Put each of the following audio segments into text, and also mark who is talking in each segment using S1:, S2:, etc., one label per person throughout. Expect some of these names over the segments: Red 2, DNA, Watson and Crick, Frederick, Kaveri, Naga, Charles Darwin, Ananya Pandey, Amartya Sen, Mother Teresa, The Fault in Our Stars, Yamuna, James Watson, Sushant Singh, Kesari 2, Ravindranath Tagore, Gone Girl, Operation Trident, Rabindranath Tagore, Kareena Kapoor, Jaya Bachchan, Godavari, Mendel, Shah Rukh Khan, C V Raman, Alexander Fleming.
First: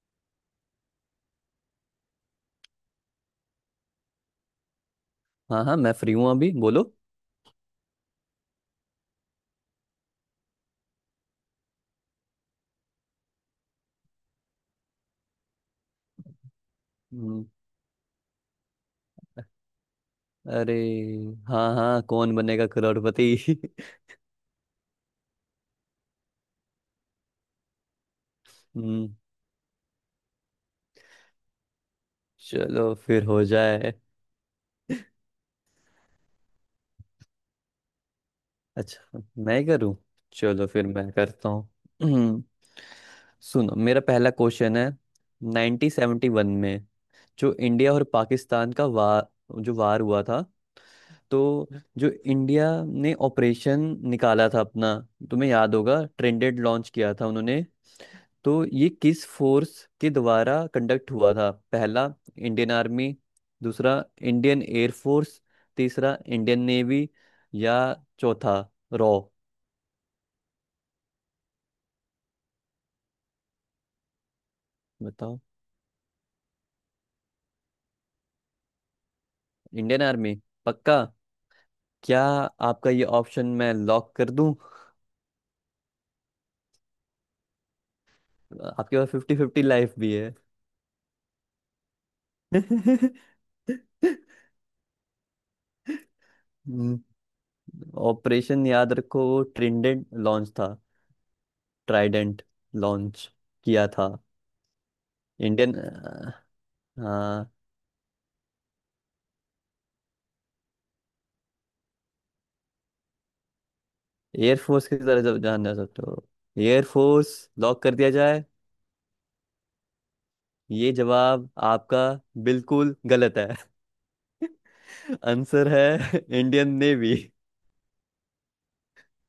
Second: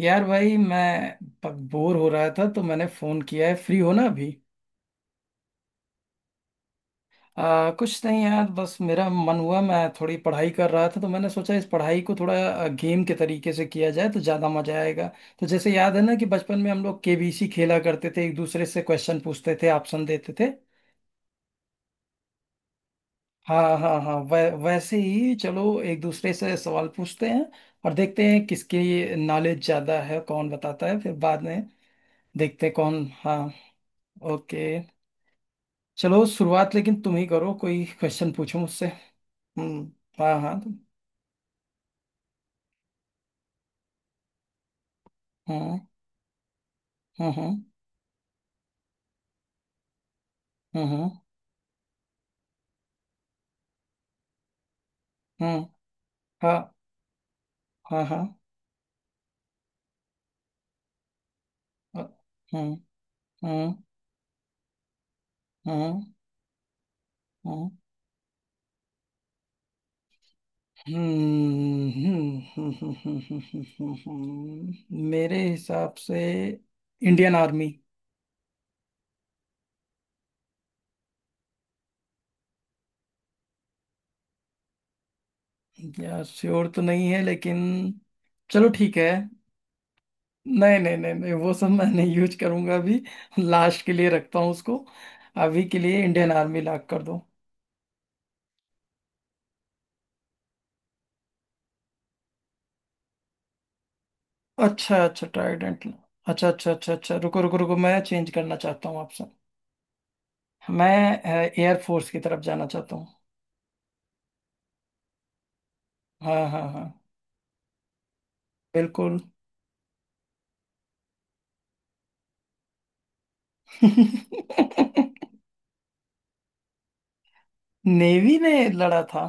S1: यार भाई, मैं बोर हो रहा था तो मैंने फोन किया है। फ्री हो ना अभी?
S2: हाँ हाँ, मैं फ्री हूँ। अभी बोलो।
S1: कुछ नहीं यार, बस मेरा मन हुआ, मैं थोड़ी पढ़ाई कर रहा था तो मैंने सोचा इस पढ़ाई को थोड़ा गेम के तरीके से किया जाए तो ज्यादा मजा आएगा। तो जैसे याद है ना कि बचपन में हम लोग
S2: हम्म,
S1: केबीसी खेला करते थे, एक दूसरे से क्वेश्चन पूछते थे, ऑप्शन देते थे।
S2: अरे, हाँ हाँ, कौन बनेगा करोड़पति।
S1: हाँ हाँ हाँ, वैसे ही चलो, एक दूसरे से सवाल पूछते हैं। और देखते हैं किसकी
S2: हम्म।
S1: नॉलेज ज्यादा है, कौन बताता है फिर बाद में। देखते हैं
S2: चलो
S1: कौन।
S2: फिर
S1: हाँ।
S2: हो जाए।
S1: ओके। चलो, शुरुआत लेकिन तुम ही करो, कोई क्वेश्चन पूछो मुझसे।
S2: अच्छा, मैं
S1: हम्म।
S2: करूँ?
S1: हाँ हाँ,
S2: चलो
S1: तुम।
S2: फिर मैं करता हूँ। हम्म, सुनो, मेरा पहला क्वेश्चन है।
S1: हम्म।
S2: 1971 में
S1: हम्म।
S2: जो
S1: हम्म।
S2: इंडिया और पाकिस्तान का वार, जो वार हुआ था
S1: हम्म।
S2: तो जो इंडिया ने ऑपरेशन निकाला था अपना, तुम्हें
S1: हम्म। हम्म।
S2: याद होगा ट्रेंडेड
S1: हाँ
S2: लॉन्च किया था उन्होंने।
S1: हाँ हाँ।
S2: तो ये किस फोर्स के द्वारा कंडक्ट हुआ था?
S1: अ,
S2: पहला इंडियन
S1: हम्म।
S2: आर्मी,
S1: हम्म।
S2: दूसरा इंडियन एयर फोर्स,
S1: हम्म।
S2: तीसरा इंडियन नेवी, या चौथा रॉ।
S1: हम्म। हम्म। हम्म। हम्म। हम्म। हम्म। हम्म। हम्म। हम्म।
S2: बताओ।
S1: मेरे हिसाब से इंडियन आर्मी।
S2: Indian army? पक्का? क्या आपका ये ऑप्शन मैं लॉक कर दूं?
S1: यार, श्योर तो नहीं है लेकिन चलो ठीक
S2: आपके
S1: है।
S2: पास फिफ्टी फिफ्टी लाइफ भी है।
S1: नहीं नहीं नहीं नहीं, वो सब मैं नहीं यूज करूंगा अभी, लास्ट के लिए रखता हूँ उसको। अभी के लिए इंडियन आर्मी लॉक कर दो।
S2: ऑपरेशन याद रखो, वो ट्रिडेंट लॉन्च था। ट्राइडेंट लॉन्च किया था।
S1: अच्छा अच्छा,
S2: इंडियन
S1: ट्राइडेंट। अच्छा अच्छा अच्छा अच्छा, रुको रुको रुको, मैं चेंज करना चाहता हूँ आपसे। मैं एयरफोर्स की तरफ जाना चाहता हूँ।
S2: एयरफोर्स की तरह जब जानना सकते हो।
S1: हाँ हाँ हाँ।
S2: एयरफोर्स लॉक कर दिया जाए?
S1: बिल्कुल।
S2: ये जवाब आपका बिल्कुल गलत है। आंसर है इंडियन नेवी।
S1: नेवी ने लड़ा था।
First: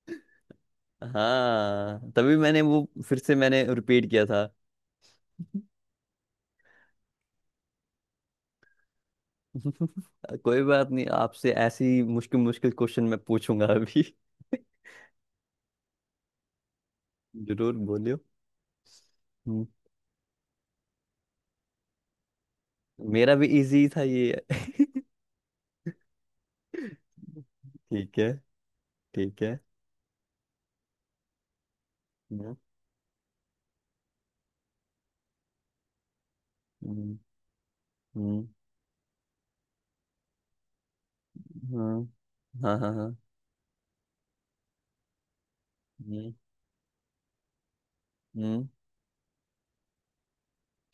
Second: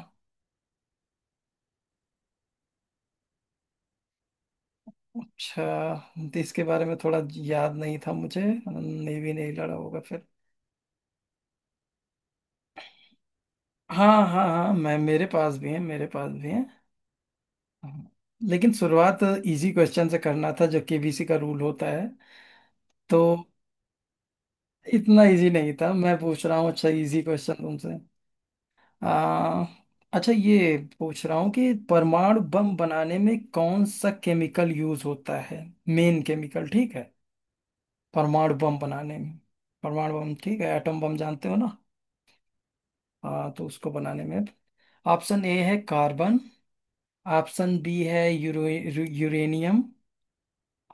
S2: हाँ, तभी मैंने वो फिर से मैंने रिपीट किया था।
S1: अच्छा, इसके बारे में थोड़ा याद नहीं था मुझे। नेवी ने ही लड़ा होगा फिर।
S2: कोई बात नहीं, आपसे ऐसी मुश्किल मुश्किल क्वेश्चन मैं पूछूंगा अभी।
S1: हाँ हाँ हाँ, मैं मेरे पास भी है, मेरे पास भी है।
S2: जरूर
S1: हाँ।
S2: बोलियो।
S1: लेकिन शुरुआत
S2: हम्म,
S1: इजी क्वेश्चन से करना था, जो केबीसी का रूल होता है। तो
S2: मेरा भी इजी था ये।
S1: इतना इजी नहीं था मैं पूछ रहा हूँ। अच्छा, इजी क्वेश्चन तुमसे।
S2: ठीक है, ठीक है।
S1: आ, अच्छा, ये पूछ रहा हूँ कि परमाणु
S2: हम्म
S1: बम बनाने में कौन सा केमिकल यूज होता है। मेन केमिकल, ठीक है?
S2: हम्म हम्म,
S1: परमाणु बम बनाने में। परमाणु बम, ठीक है? एटम बम जानते हो ना।
S2: हाँ हाँ हाँ हाँ।
S1: हाँ, तो उसको बनाने में ऑप्शन ए है
S2: हम्म
S1: कार्बन। ऑप्शन बी है यूरो
S2: हम्म,
S1: यूरेनियम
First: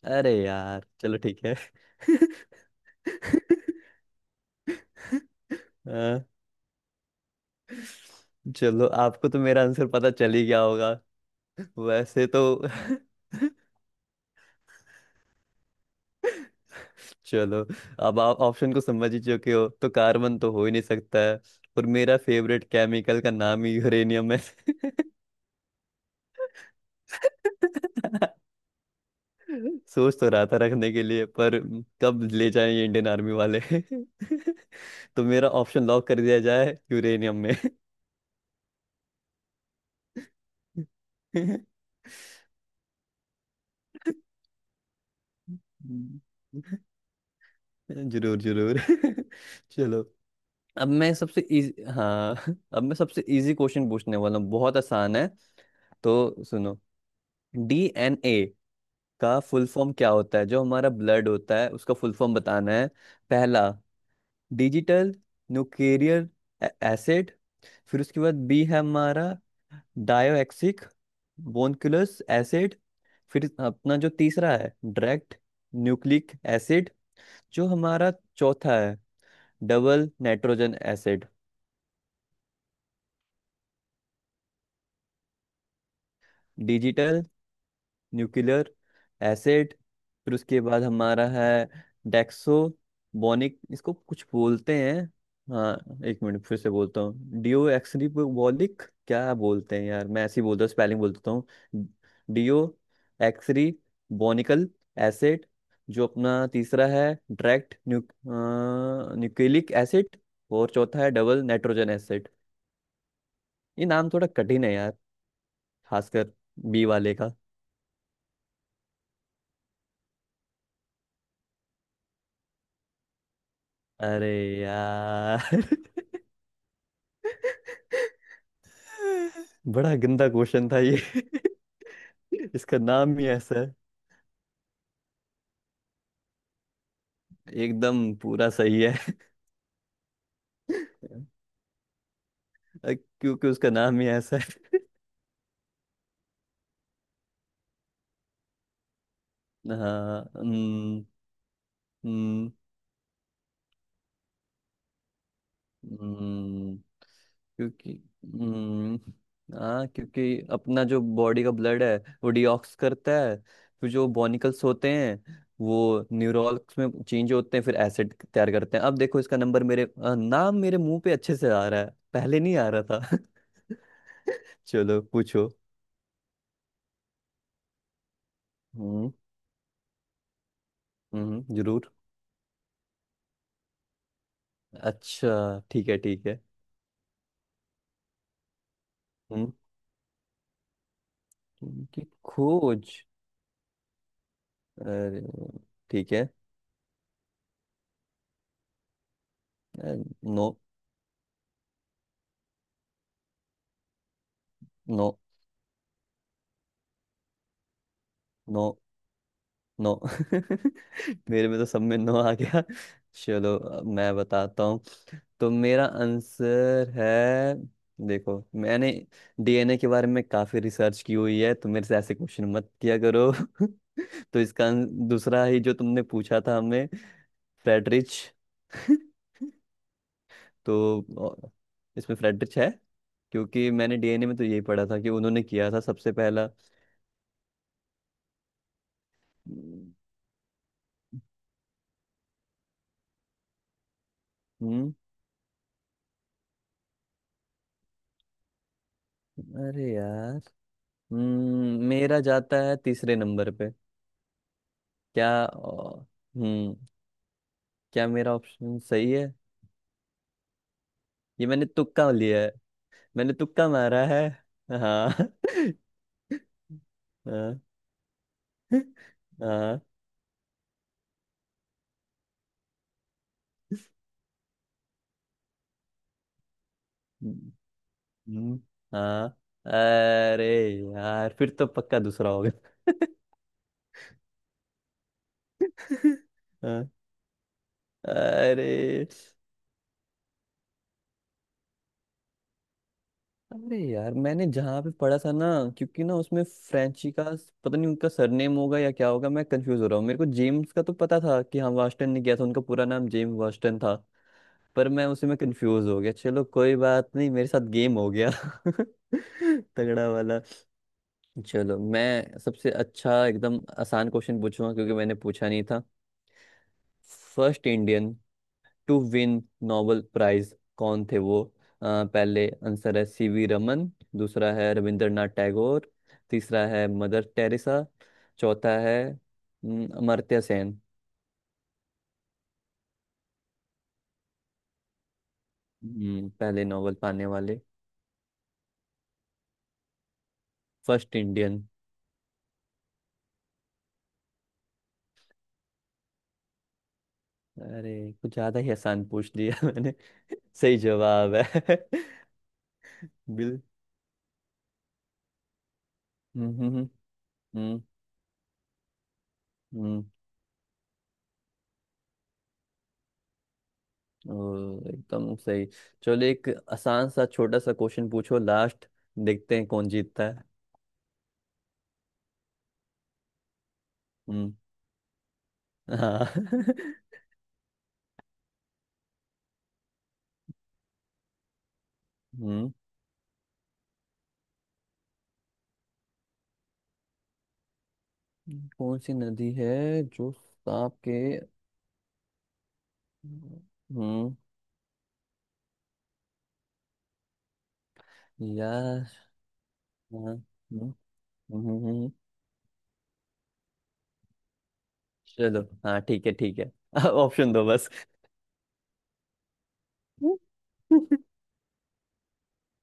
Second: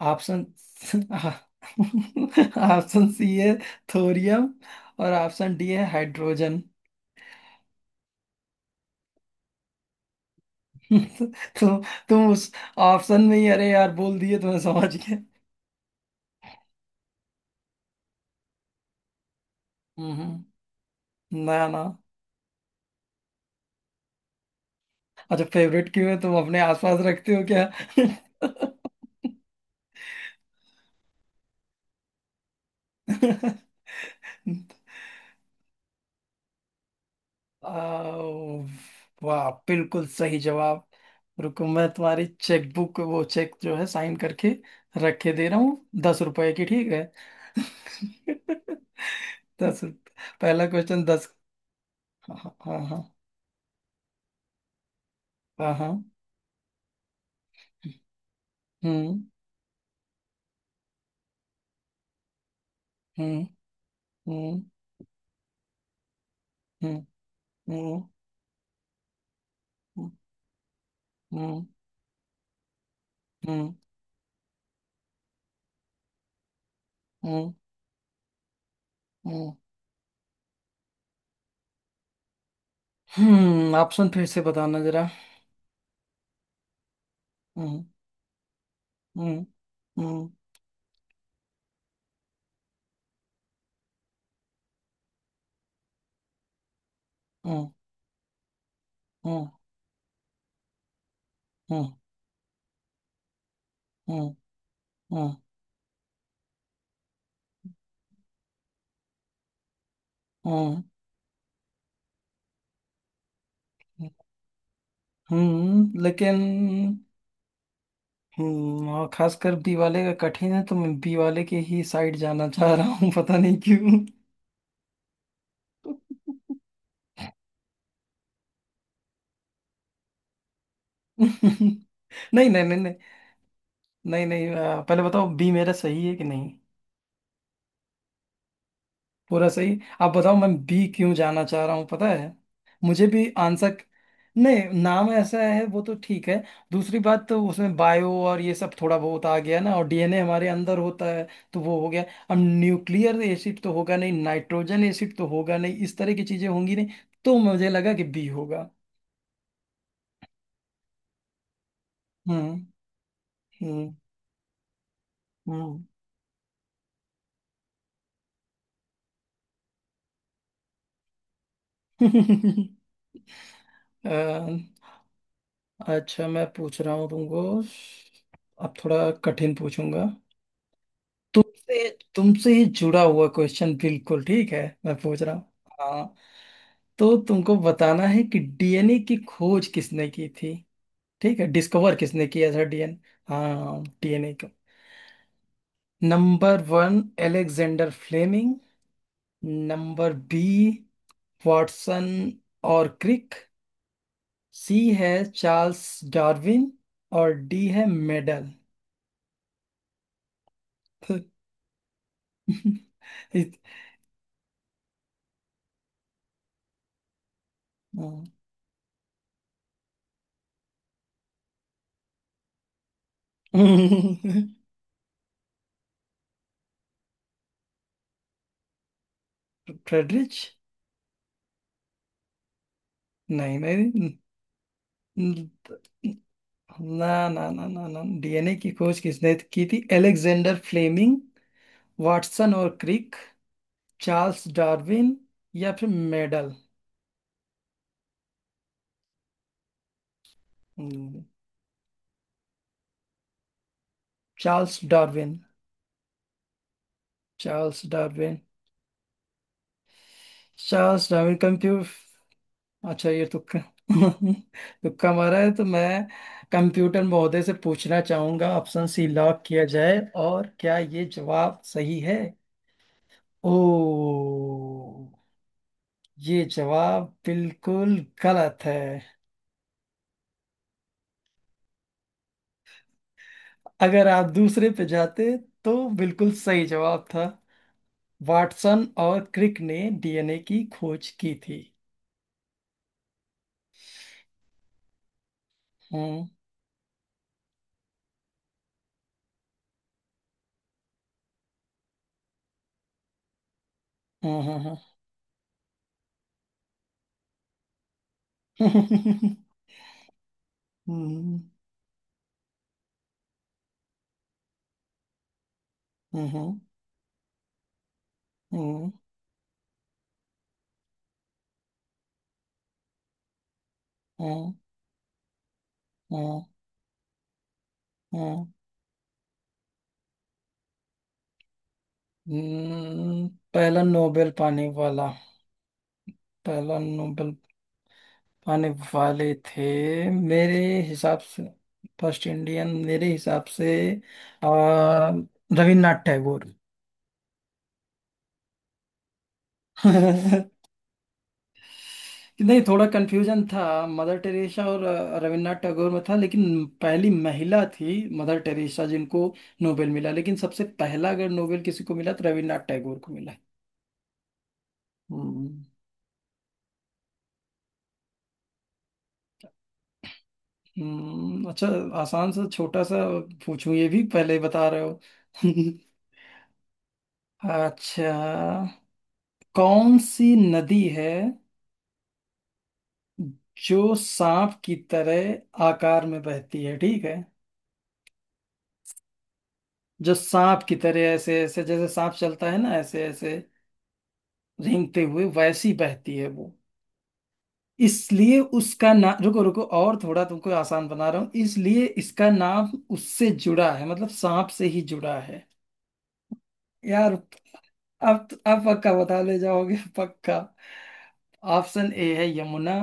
S2: अरे
S1: ऑप्शन
S2: यार, चलो ठीक है।
S1: ऑप्शन सी है थोरियम, और ऑप्शन डी है
S2: आ,
S1: हाइड्रोजन।
S2: चलो, आपको तो मेरा आंसर पता चल ही गया होगा
S1: तो
S2: वैसे
S1: तुम
S2: तो।
S1: उस ऑप्शन में ही, अरे यार, बोल दिए तो मैं समझ गया।
S2: चलो, अब आप ऑप्शन को समझ ही चुके हो तो
S1: हम्म।
S2: कार्बन तो हो ही नहीं सकता है।
S1: ना ना।
S2: और मेरा फेवरेट केमिकल का नाम ही यूरेनियम है।
S1: अच्छा, फेवरेट क्यों है? तुम अपने आसपास रखते हो क्या?
S2: सोच तो रहा था रखने के लिए, पर कब ले जाएं ये इंडियन आर्मी वाले। तो मेरा ऑप्शन लॉक कर दिया जाए यूरेनियम में।
S1: आओ, वाह, बिल्कुल सही जवाब। रुको, मैं तुम्हारी चेकबुक, वो चेक जो है, साइन करके रखे दे रहा हूँ,
S2: हम्म,
S1: 10 रुपए की। ठीक है?
S2: जरूर जरूर।
S1: दस
S2: चलो,
S1: रुप- पहला
S2: अब
S1: क्वेश्चन
S2: मैं
S1: 10।
S2: सबसे इजी, हाँ,
S1: हाँ। हाँ
S2: अब मैं
S1: हाँ।
S2: सबसे इजी क्वेश्चन पूछने वाला हूँ, बहुत आसान है।
S1: हाँ हाँ।
S2: तो सुनो, डीएनए
S1: हम्म।
S2: का फुल फॉर्म क्या होता है, जो हमारा ब्लड होता है उसका फुल फॉर्म बताना है।
S1: हम्म।
S2: पहला
S1: हम्म।
S2: Digital nuclear
S1: hmm.
S2: एसिड, फिर
S1: हम्म।
S2: उसके बाद बी है हमारा डायोक्सिक
S1: हम्म। हम्म।
S2: बोनक्यूलस एसिड, फिर
S1: हम्म।
S2: अपना जो तीसरा है डायरेक्ट न्यूक्लिक एसिड,
S1: हम्म।
S2: जो हमारा चौथा है
S1: हम्म।
S2: Double nitrogen acid.
S1: हम्म। ऑप्शन फिर से बताना जरा।
S2: Digital
S1: hmm.
S2: Nuclear
S1: hmm.
S2: Acid,
S1: हम्म।
S2: फिर उसके बाद हमारा है डेक्सो बोनिक, इसको कुछ बोलते हैं, हाँ, एक मिनट फिर से बोलता हूँ, डिओ
S1: हम्म।
S2: एक्सरीबोलिक, क्या
S1: हम्म।
S2: बोलते हैं यार, मैं ऐसे ही बोलता हूँ, स्पेलिंग बोल देता हूँ।
S1: हम्म।
S2: डिओ एक्सरी
S1: हम्म।
S2: बोनिकल एसिड, जो अपना तीसरा है डायरेक्ट न्यूक्लिक एसिड, और
S1: हम्म।
S2: चौथा है डबल नाइट्रोजन एसिड। ये
S1: हम्म।
S2: नाम थोड़ा कठिन है यार, खासकर बी
S1: लेकिन
S2: वाले का।
S1: और खासकर बी वाले का कठिन है, तो मैं बी वाले के ही साइड जाना चाह रहा हूँ, पता नहीं क्यों।
S2: अरे यार, बड़ा गंदा क्वेश्चन था ये।
S1: नहीं नहीं
S2: इसका
S1: नहीं नहीं।
S2: नाम ही ऐसा है।
S1: नहीं नहीं, पहले बताओ बी मेरा सही है कि नहीं।
S2: एकदम पूरा सही है।
S1: पूरा सही? आप बताओ, मैं बी क्यों जाना चाह रहा हूँ, पता है? मुझे भी
S2: क्योंकि उसका
S1: आंसर।
S2: नाम ही ऐसा है।
S1: नहीं, नाम ऐसा है वो तो ठीक है। दूसरी बात, तो उसमें बायो और ये सब थोड़ा बहुत आ गया ना, और डीएनए
S2: हाँ।
S1: हमारे अंदर होता है तो वो हो गया। अब
S2: हम्म,
S1: न्यूक्लियर एसिड तो होगा नहीं, नाइट्रोजन एसिड तो होगा नहीं, इस तरह की चीजें होंगी
S2: हम्म,
S1: नहीं। तो मुझे
S2: क्योंकि
S1: लगा कि बी होगा।
S2: हम्म हाँ, क्योंकि अपना जो बॉडी का ब्लड है, वो
S1: हम्म।
S2: डिऑक्स करता है, फिर
S1: हम्म।
S2: जो बॉनिकल्स होते हैं
S1: हम्म।
S2: वो न्यूरॉल्स में चेंज होते हैं, फिर एसिड तैयार करते हैं। अब देखो, इसका नंबर मेरे नाम मेरे मुंह पे अच्छे से आ रहा है, पहले नहीं आ रहा था। चलो पूछो।
S1: अच्छा, मैं पूछ रहा हूँ तुमको, अब थोड़ा
S2: हम्म
S1: कठिन पूछूंगा
S2: हम्म,
S1: तुमसे।
S2: जरूर।
S1: तुमसे ही जुड़ा हुआ क्वेश्चन, बिल्कुल ठीक है, मैं पूछ रहा हूँ।
S2: अच्छा ठीक है,
S1: हाँ,
S2: ठीक है।
S1: तो तुमको बताना है कि डीएनए की
S2: हम्म
S1: खोज किसने की थी। ठीक है? डिस्कवर
S2: उनकी
S1: किसने किया था?
S2: खोज।
S1: डीएन हाँ, डीएनए को।
S2: अरे, ठीक है।
S1: Number 1, Alexander Fleming.
S2: Uh,
S1: number B,
S2: no,
S1: Watson और क्रिक। सी है
S2: नो,
S1: चार्ल्स डार्विन, और डी है मेडल।
S2: No, no. मेरे में तो सब में नो आ गया। चलो अब मैं बताता हूँ। तो मेरा आंसर है, देखो, मैंने डीएनए के बारे में काफी रिसर्च की हुई है तो मेरे से ऐसे क्वेश्चन मत किया करो। तो इसका दूसरा ही जो तुमने पूछा था हमें, फ्रेडरिच।
S1: फ्रेडरिच?
S2: तो अ, इसमें फ्रेडरिच है, क्योंकि मैंने
S1: नहीं।
S2: डीएनए में तो यही पढ़ा था कि उन्होंने
S1: नहीं,
S2: किया था सबसे पहला।
S1: ना ना ना ना ना, डीएनए की खोज किसने की थी?
S2: हम्म
S1: एलेक्जेंडर फ्लेमिंग, वाटसन और क्रिक, चार्ल्स डार्विन, या फिर मेडल?
S2: अरे यार।
S1: हम्म,
S2: मेरा जाता है तीसरे नंबर पे।
S1: चार्ल्स
S2: क्या,
S1: डार्विन?
S2: हम्म
S1: चार्ल्स
S2: क्या मेरा
S1: डार्विन।
S2: ऑप्शन सही है?
S1: चार्ल्स डार्विन,
S2: ये मैंने तुक्का लिया
S1: कंप्यूटर।
S2: है।
S1: अच्छा, ये
S2: मैंने
S1: तुक्का
S2: तुक्का मारा है,
S1: तुक्का
S2: हाँ।
S1: मारा है तो मैं कंप्यूटर महोदय से
S2: हाँ
S1: पूछना चाहूंगा, ऑप्शन सी लॉक किया
S2: हाँ।
S1: जाए। और क्या ये जवाब सही है? ओ, ये जवाब बिल्कुल
S2: हम्म,
S1: गलत है।
S2: हाँ। अरे यार, फिर तो पक्का दूसरा होगा।
S1: अगर आप दूसरे पे जाते तो बिल्कुल सही
S2: हाँ,
S1: जवाब था।
S2: अरे,
S1: वाटसन और क्रिक ने डीएनए की खोज की थी।
S2: अरे यार, मैंने जहाँ पे पढ़ा था ना, क्योंकि ना
S1: हम्म।
S2: उसमें फ्रेंची का पता नहीं उनका सरनेम होगा या क्या होगा, मैं कंफ्यूज हो रहा हूँ। मेरे को जेम्स का तो पता था कि हाँ वास्टन ने किया था, उनका पूरा नाम जेम्स वास्टन था,
S1: हम्म।
S2: पर मैं उसी में कंफ्यूज हो गया। चलो कोई बात नहीं, मेरे साथ गेम हो गया।
S1: हम्म।
S2: तगड़ा वाला।
S1: हम्म।
S2: चलो, मैं सबसे अच्छा एकदम आसान क्वेश्चन पूछूंगा क्योंकि मैंने पूछा नहीं था।
S1: हम्म। हम्म।
S2: First Indian
S1: hmm.
S2: To win Nobel prize कौन थे वो? अ, पहले आंसर है सी वी रमन, दूसरा
S1: हम्म।
S2: है रविंद्रनाथ टैगोर,
S1: हम्म।
S2: तीसरा है मदर टेरेसा,
S1: हम्म।
S2: चौथा है अमर्त्य सेन।
S1: हम्म। पहला नोबेल पाने वाला,
S2: पहले
S1: पहला
S2: नोबेल पाने
S1: नोबेल
S2: वाले
S1: पाने वाले थे मेरे
S2: फर्स्ट
S1: हिसाब से,
S2: इंडियन।
S1: फर्स्ट इंडियन मेरे हिसाब से, आ, रविन्द्रनाथ टैगोर।
S2: अरे, कुछ ज्यादा ही आसान पूछ लिया मैंने। सही जवाब है।
S1: नहीं, थोड़ा कंफ्यूजन
S2: बिल।
S1: था मदर टेरेसा और रविन्द्रनाथ टैगोर में था।
S2: हम्म
S1: लेकिन
S2: हम्म
S1: पहली महिला
S2: हम्म
S1: थी मदर टेरेसा जिनको नोबेल
S2: हम्म,
S1: मिला, लेकिन सबसे पहला अगर नोबेल किसी को मिला तो रविन्द्रनाथ टैगोर को मिला।
S2: ओ, एकदम
S1: हम्म।
S2: सही। चलो, एक आसान सा छोटा सा क्वेश्चन पूछो लास्ट, देखते हैं कौन जीतता है।
S1: अच्छा आसान सा छोटा सा पूछूं? ये भी पहले ही
S2: हम्म
S1: बता रहे हो।
S2: हाँ।
S1: अच्छा, कौन सी नदी है
S2: हम्म
S1: जो सांप की तरह आकार में बहती है, ठीक है?
S2: कौन सी नदी है
S1: जो
S2: जो
S1: सांप की
S2: सांप
S1: तरह
S2: के?
S1: ऐसे ऐसे, जैसे सांप चलता है ना, ऐसे ऐसे
S2: हम्म
S1: रेंगते हुए वैसी बहती है वो, इसलिए
S2: यार,
S1: उसका नाम, रुको रुको, और थोड़ा
S2: हाँ।
S1: तुमको आसान
S2: हम्म,
S1: बना रहा हूँ,
S2: हम्म,
S1: इसलिए
S2: हम्म, हम्म।
S1: इसका नाम उससे जुड़ा है, मतलब सांप से ही जुड़ा है।
S2: चलो, हाँ ठीक है, ठीक है।
S1: यार,
S2: ऑप्शन दो बस।
S1: अब पक्का बता ले जाओगे, पक्का। ऑप्शन ए है यमुना,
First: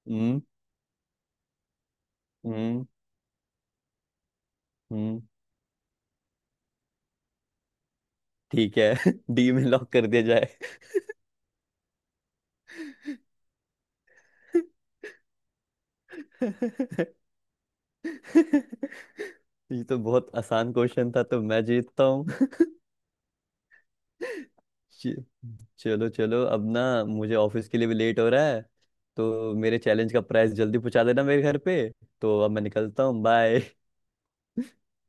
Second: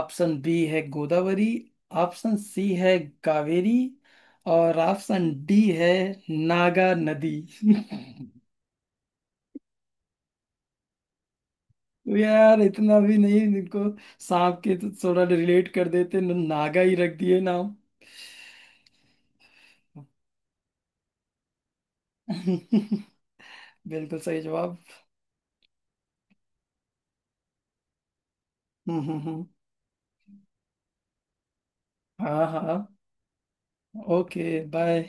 S1: ऑप्शन
S2: हम्म
S1: बी है गोदावरी, ऑप्शन सी
S2: हम्म
S1: है कावेरी, और
S2: हम्म
S1: ऑप्शन डी है नागा नदी।
S2: ठीक है। डी में लॉक कर दिया जाए।
S1: यार, इतना भी नहीं? इनको सांप के तो थोड़ा रिलेट कर देते, नागा ही रख दिए नाम।
S2: ये तो बहुत आसान क्वेश्चन था, तो मैं जीतता हूँ।
S1: बिल्कुल सही जवाब।
S2: चलो चलो, अब ना मुझे ऑफिस के लिए भी लेट हो रहा है,
S1: हम्म। हम्म। हम्म।
S2: तो मेरे चैलेंज का प्राइस जल्दी पहुंचा देना मेरे घर पे। तो
S1: हाँ
S2: अब मैं
S1: हाँ,
S2: निकलता हूँ, बाय।
S1: Okay, bye.